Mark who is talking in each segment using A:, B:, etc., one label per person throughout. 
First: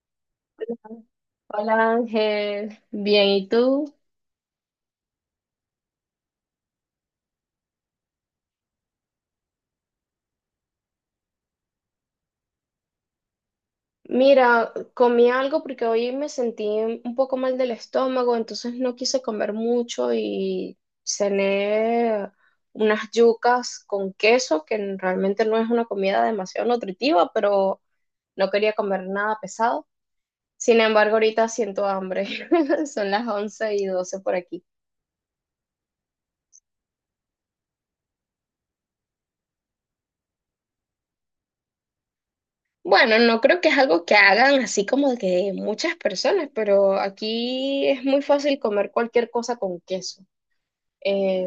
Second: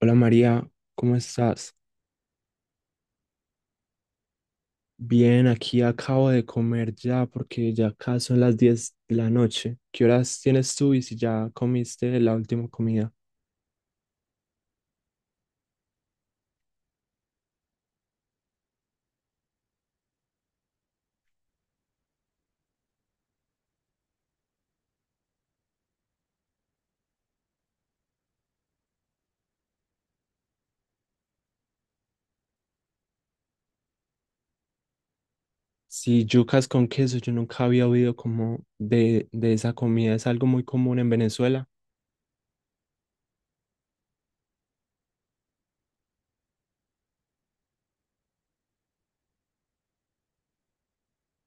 A: Hola María, ¿cómo
B: Hola
A: estás?
B: Ángel, bien, ¿y tú?
A: Bien, aquí acabo de comer ya porque ya acá son las 10 de la noche. ¿Qué horas tienes tú y si ya comiste la última comida?
B: Mira, comí algo porque hoy me sentí un poco mal del estómago, entonces no quise comer mucho y cené unas yucas con queso, que realmente no es una comida demasiado nutritiva, pero no quería comer nada pesado. Sin embargo, ahorita siento hambre. Son las 11:12 por aquí.
A: Si yucas con queso, yo nunca había oído como de esa comida. Es algo muy común en Venezuela.
B: Bueno, no creo que es algo que hagan así como de que muchas personas, pero aquí es muy fácil comer cualquier cosa con queso. Eh,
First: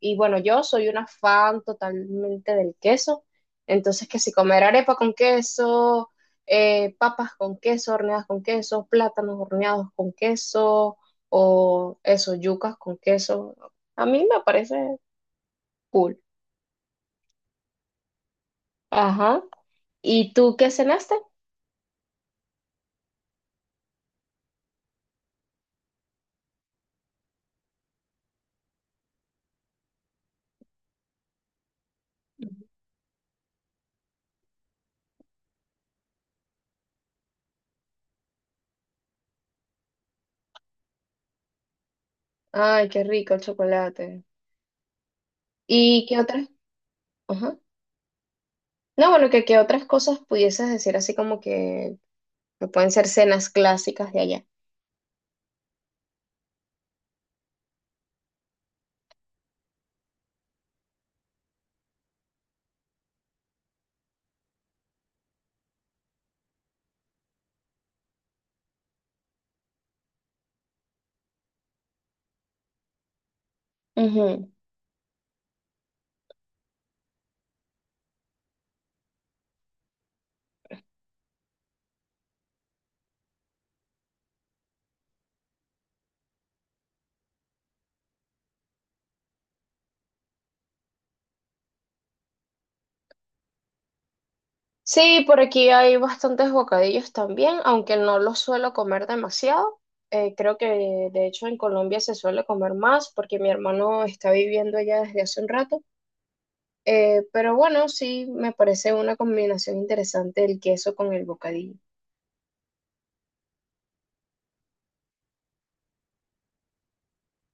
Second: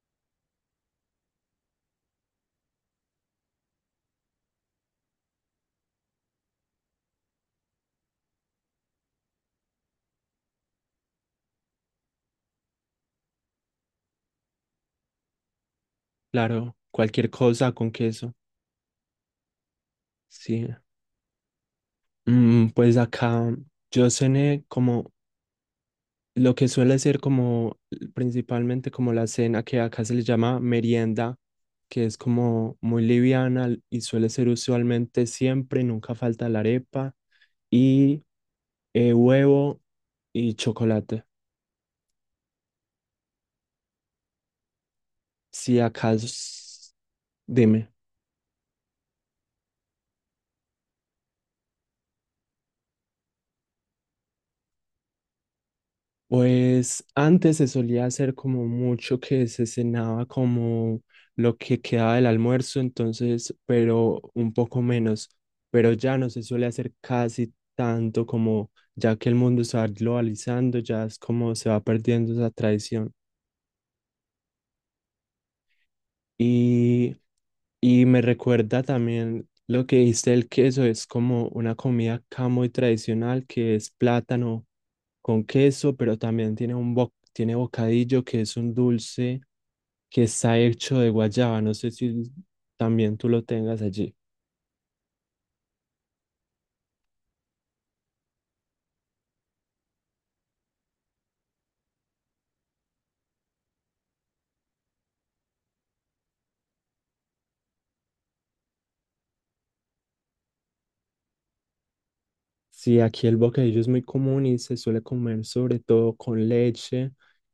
B: y bueno, yo soy una fan totalmente del queso, entonces que si comer arepa con queso, papas con queso, horneadas con queso, plátanos horneados con queso, o eso, yucas con queso, a mí me parece cool.
A: Claro, cualquier cosa con queso.
B: Ajá. ¿Y tú
A: Sí.
B: qué cenaste?
A: Pues acá yo cené como lo que suele ser como principalmente como la cena que acá se le llama merienda, que es
B: Ujú.
A: como muy liviana y suele ser usualmente siempre, nunca falta la arepa y huevo y chocolate.
B: Ay, qué rico el chocolate.
A: Si
B: ¿Y qué
A: acaso,
B: otras? Ajá.
A: dime.
B: No, bueno, que otras cosas pudieses decir así como que pueden ser cenas clásicas de allá.
A: Pues antes se solía hacer como mucho que se cenaba como lo que quedaba del almuerzo, entonces, pero un poco menos, pero ya no se suele hacer casi tanto como ya que el mundo se va globalizando, ya es como se va perdiendo esa tradición.
B: Ujú.
A: Y, y me recuerda también lo que dijiste del queso, es como una comida acá muy tradicional que es plátano con queso, pero también tiene tiene bocadillo que es un dulce que está hecho de guayaba. No sé si también tú lo tengas allí.
B: Sí, por aquí hay bastantes bocadillos también, aunque no los suelo comer demasiado. Creo que de hecho en Colombia se suele comer más porque mi hermano está viviendo allá desde hace un rato. Pero bueno, sí, me parece una combinación interesante el queso con el bocadillo.
A: Sí, aquí el bocadillo es muy común y se suele comer sobre todo con leche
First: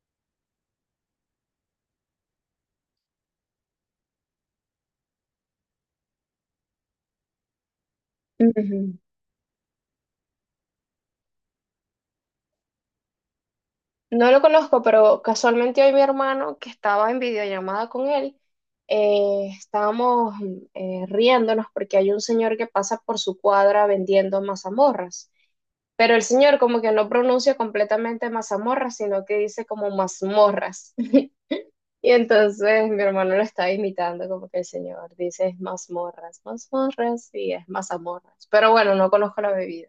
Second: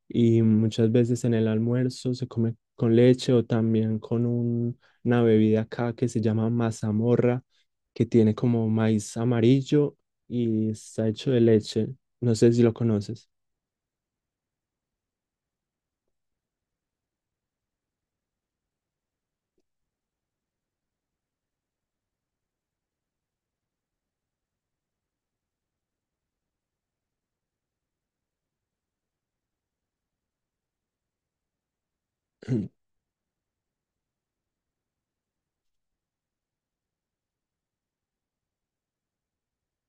A: y muchas veces en el almuerzo se come con leche o también con una bebida acá que se llama mazamorra, que tiene como
B: Ujú.
A: maíz amarillo y está hecho de leche. No sé si lo conoces.
B: No lo conozco, pero casualmente hoy mi hermano, que estaba en videollamada con él, estábamos riéndonos porque hay un señor que pasa por su cuadra vendiendo mazamorras. Pero el señor como que no pronuncia completamente mazamorras, sino que dice como mazmorras. Y entonces mi hermano lo está imitando, como que el señor dice es mazmorras, mazmorras y es mazamorras. Pero bueno, no conozco la bebida.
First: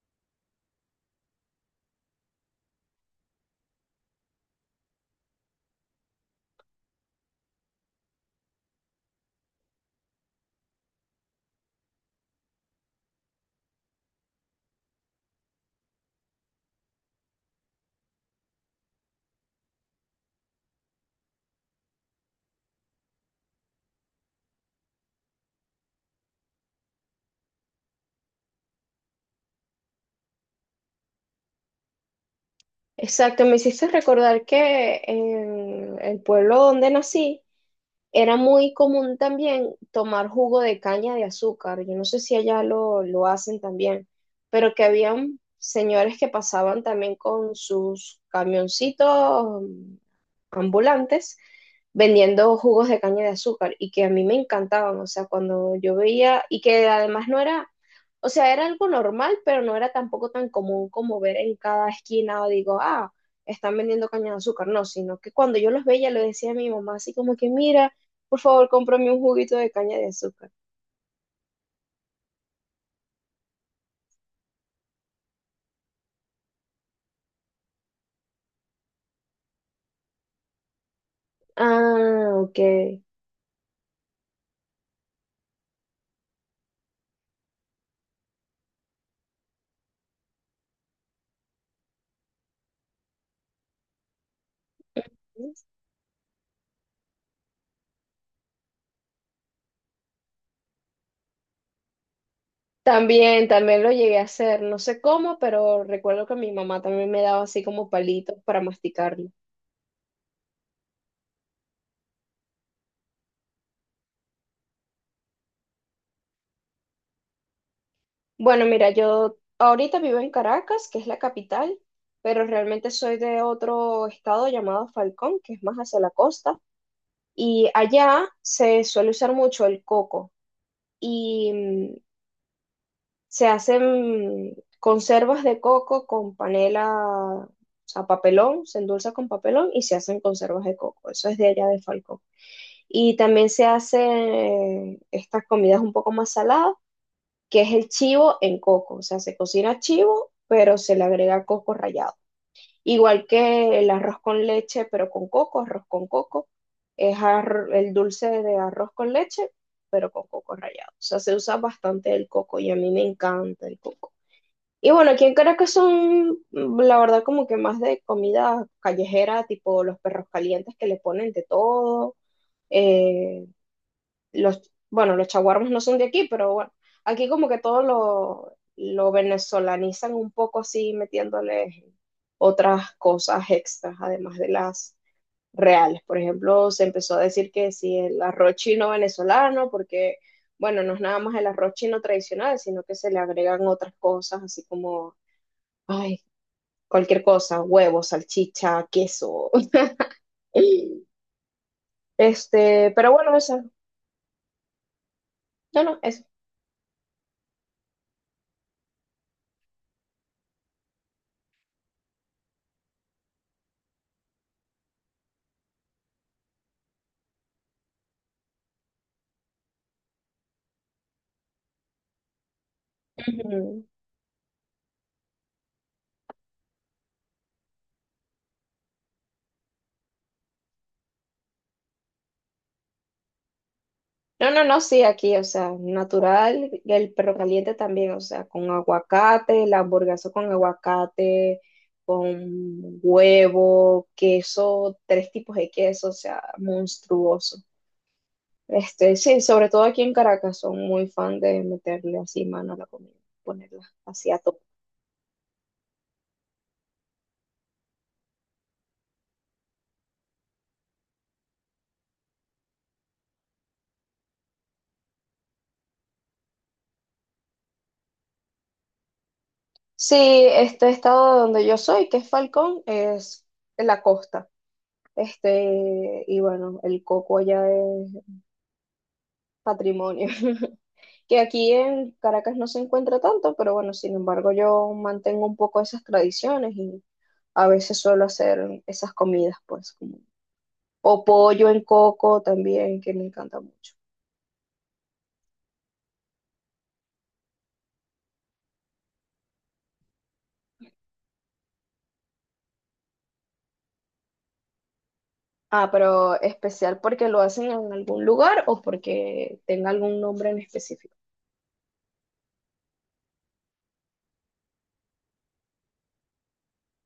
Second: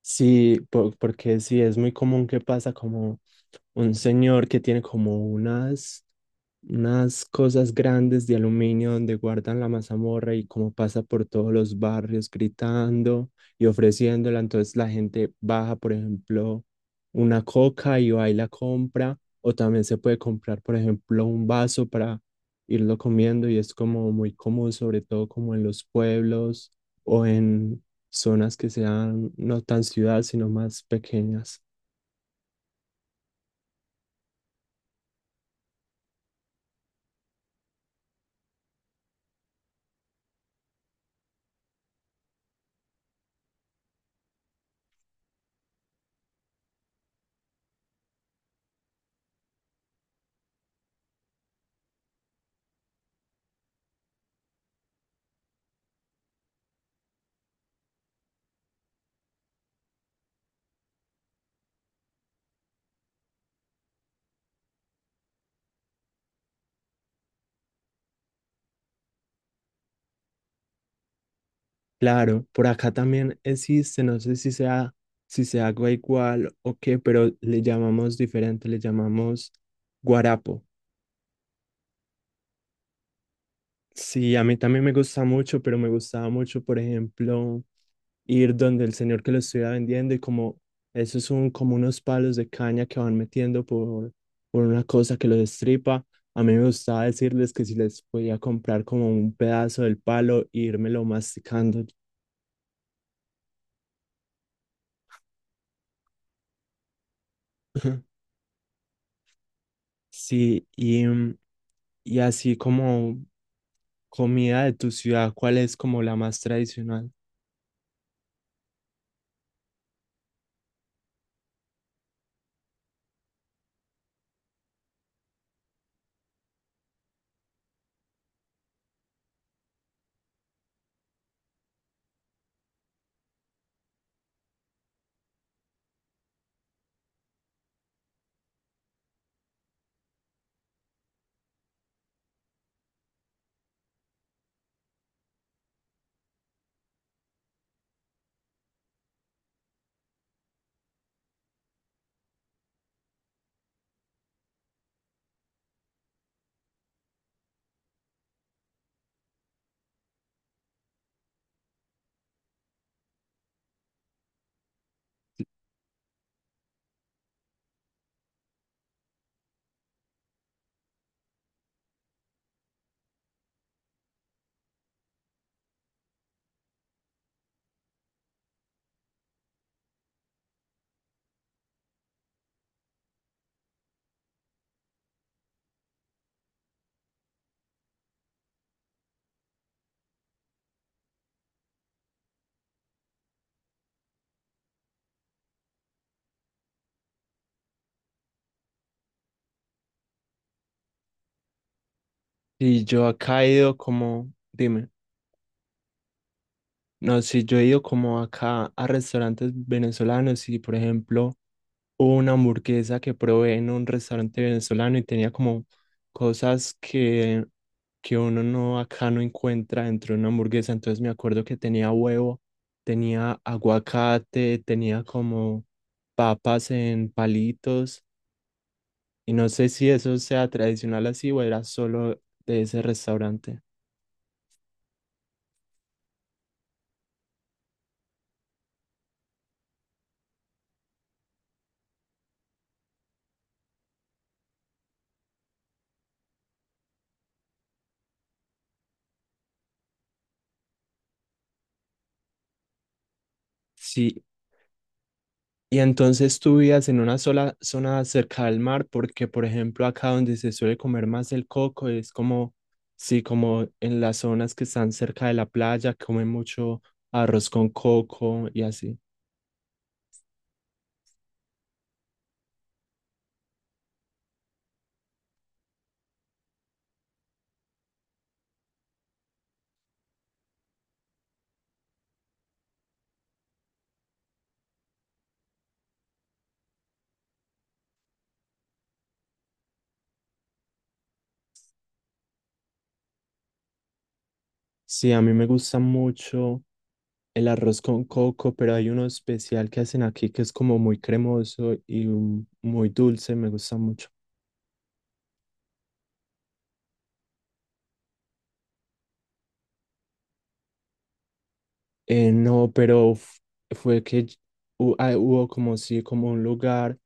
A: Sí, porque sí, es muy común que pasa como un señor que tiene como unas cosas grandes de aluminio donde guardan la mazamorra y como pasa por todos los barrios gritando y ofreciéndola. Entonces la gente baja, por ejemplo, una coca y va y la compra. O también se puede comprar, por ejemplo, un vaso para irlo comiendo y es como muy común, sobre todo como en los pueblos o en zonas que sean no tan ciudad, sino más pequeñas.
B: Exacto, me hiciste recordar que en el pueblo donde nací, era muy común también tomar jugo de caña de azúcar. Yo no sé si allá lo hacen también, pero que habían señores que pasaban también con sus camioncitos ambulantes vendiendo jugos de caña de azúcar y que a mí me encantaban, o sea, cuando yo veía y que además no era, o sea, era algo normal, pero no era tampoco tan común como ver en cada esquina o digo, ah, están vendiendo caña de azúcar, no, sino que cuando yo los veía le decía a mi mamá así como que, mira, por favor, cómprame un juguito de caña de azúcar.
A: Claro, por acá también existe, no sé si se haga igual o qué, pero le llamamos diferente, le llamamos guarapo.
B: Ah, ok.
A: Sí, a mí también me gusta mucho, pero me gustaba mucho, por ejemplo, ir donde el señor que lo estuviera vendiendo y como esos son como unos palos de caña que van metiendo por una cosa que los destripa. A mí me gustaba decirles que si les podía comprar como un pedazo del palo e írmelo masticando.
B: También, también lo llegué a hacer. No sé cómo, pero recuerdo que mi mamá también me daba así como palitos para masticarlo.
A: Sí, y y así como comida de tu ciudad, ¿cuál es como la más tradicional?
B: Bueno, mira, yo ahorita vivo en Caracas, que es la capital, pero realmente soy de otro estado llamado Falcón, que es más hacia la costa. Y allá se suele usar mucho el coco. Y se hacen conservas de coco con panela, o sea, papelón, se endulza con papelón y se hacen conservas de coco. Eso es de allá de Falcón. Y también se hacen estas comidas un poco más saladas, que es el chivo en coco. O sea, se cocina chivo, pero se le agrega coco rallado. Igual que el arroz con leche, pero con coco, arroz con coco. Es ar- el dulce de arroz con leche, pero con coco rallado. O sea, se usa bastante el coco y a mí me encanta el coco. Y bueno, aquí en Caracas son, la verdad, como que más de comida callejera, tipo los perros calientes que le ponen de todo. eh, bueno, los chaguarmas no son de aquí, pero bueno, aquí como que todo lo venezolanizan un poco así, metiéndole otras cosas extras, además de las reales. Por ejemplo, se empezó a decir que si el arroz chino venezolano, porque, bueno, no es nada más el arroz chino tradicional, sino que se le agregan otras cosas, así como Ay, cualquier cosa, huevos, salchicha, queso.
A: Si yo
B: Pero bueno,
A: acá he
B: eso,
A: ido como, dime,
B: no, no, eso.
A: no, si yo he ido como acá a restaurantes venezolanos y por ejemplo hubo una hamburguesa que probé en un restaurante venezolano y tenía como cosas que uno no acá no encuentra dentro de una hamburguesa, entonces me acuerdo que tenía huevo, tenía
B: Ujú.
A: aguacate, tenía como papas en palitos. Y no sé si eso sea tradicional así o era solo de ese restaurante.
B: No, no, no, sí, aquí, o sea, natural, y el perro caliente también, o sea, con aguacate, la hamburguesa con aguacate, con huevo, queso, tres tipos de queso, o sea, monstruoso. Sí, sobre todo aquí en Caracas son muy fan de meterle así mano a la comida, ponerla
A: Sí,
B: así a tope.
A: y entonces tú vivías en una sola zona cerca del mar, porque por ejemplo acá donde se suele comer más el coco es como, sí, como en las zonas que están cerca de la playa, comen mucho arroz con coco y así.
B: Sí, este estado donde yo soy, que es Falcón, es en la costa. Y bueno, el coco allá es patrimonio. Que aquí en Caracas no se encuentra tanto, pero bueno, sin embargo, yo mantengo un poco esas tradiciones y a veces suelo hacer esas comidas, pues, como, o pollo en coco también, que me encanta mucho.
A: Sí, a mí me gusta mucho el arroz con coco, pero hay uno especial que hacen aquí que es como muy cremoso y muy dulce, me gusta mucho.
B: Ah, pero especial porque lo hacen en algún lugar o porque tenga algún nombre en específico.
A: No, pero f- fue que ll- hu- ah, hubo como sí, como un lugar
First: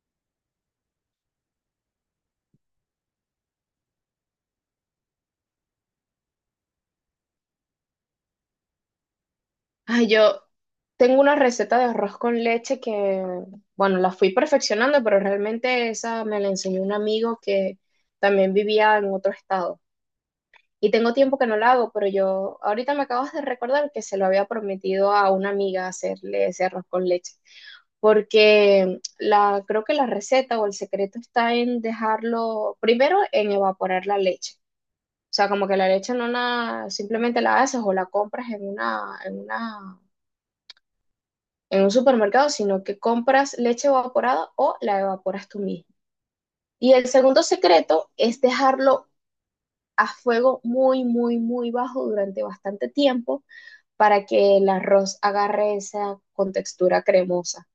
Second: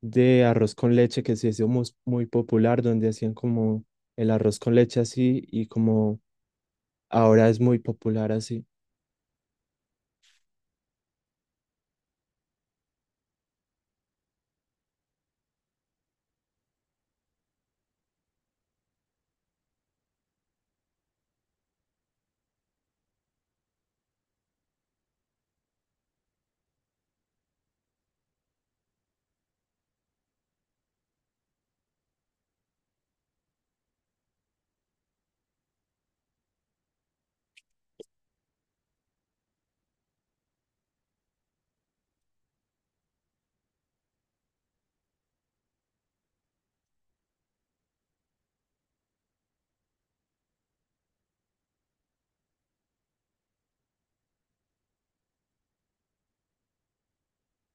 A: de arroz con leche que se hizo muy popular, donde hacían como el arroz con leche así y como ahora es muy popular así.
B: Ay, yo tengo una receta de arroz con leche que, bueno, la fui perfeccionando, pero realmente esa me la enseñó un amigo que también vivía en otro estado. Y tengo tiempo que no la hago, pero yo ahorita me acabas de recordar que se lo había prometido a una amiga hacerle ese arroz con leche, porque la, creo que la receta o el secreto está en dejarlo primero en evaporar la leche. O sea, como que la leche no la, simplemente la haces o la compras en un supermercado, sino que compras leche evaporada o la evaporas tú mismo. Y el segundo secreto es dejarlo a fuego muy, muy, muy bajo durante bastante tiempo para que el arroz agarre esa contextura cremosa.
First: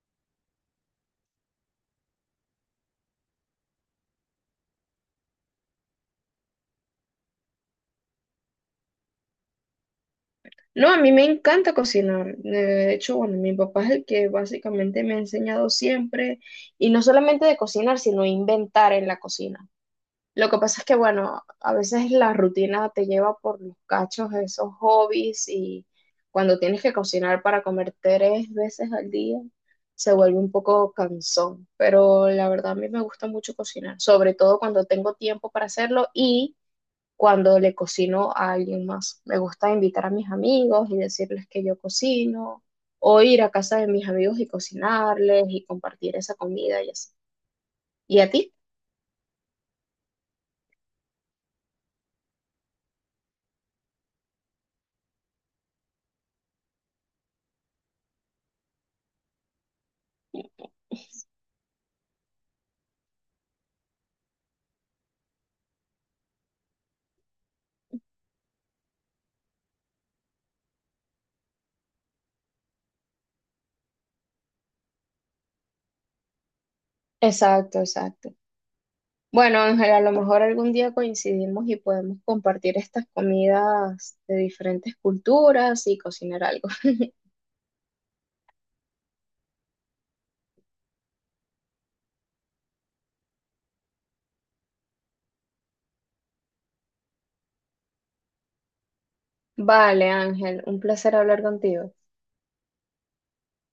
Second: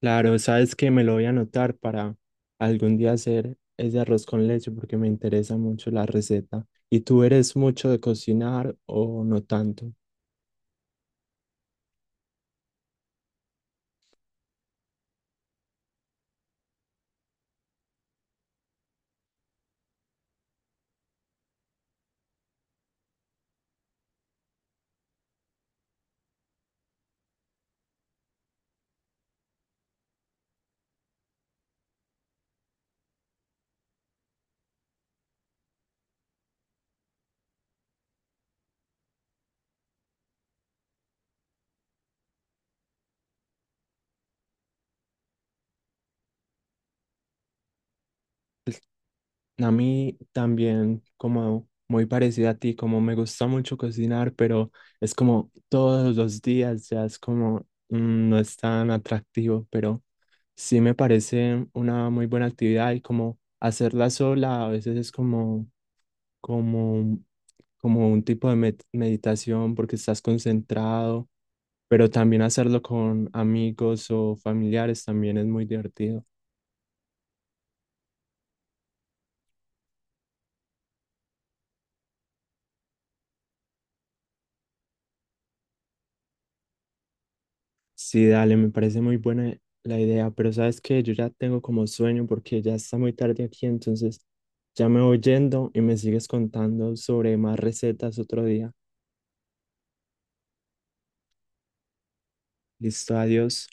A: Claro, sabes que me lo voy a anotar para algún día hacer ese arroz con leche porque me interesa mucho la receta. ¿Y tú eres mucho de cocinar o no tanto?
B: No, a mí me encanta cocinar. De hecho, bueno, mi papá es el que básicamente me ha enseñado siempre, y no solamente de cocinar, sino inventar en la cocina. Lo que pasa es que, bueno, a veces la rutina te lleva por los cachos esos hobbies y cuando tienes que cocinar para comer tres veces al día, se vuelve un poco cansón. Pero la verdad a mí me gusta mucho cocinar, sobre todo cuando tengo tiempo para hacerlo y cuando le cocino a alguien más. Me gusta invitar a mis amigos y decirles que yo cocino o ir a casa de mis amigos y cocinarles y compartir esa comida y así. ¿Y a ti?
A: A mí también, como muy parecida a ti, como me gusta mucho cocinar, pero es como todos los días, ya es como no es tan atractivo, pero sí me parece una muy buena actividad y como hacerla sola a veces es como, como, como un tipo de meditación porque estás concentrado, pero también hacerlo con amigos o familiares también es muy divertido.
B: Exacto, exacto. Bueno, Ángel, a lo mejor algún día coincidimos y podemos compartir estas comidas de diferentes culturas y cocinar algo.
A: Sí, dale, me parece muy buena la idea, pero sabes que yo ya tengo como sueño porque ya está muy tarde aquí, entonces ya me voy yendo y me sigues contando sobre más recetas otro día.
B: Vale, Ángel, un placer hablar contigo.
A: Listo, adiós.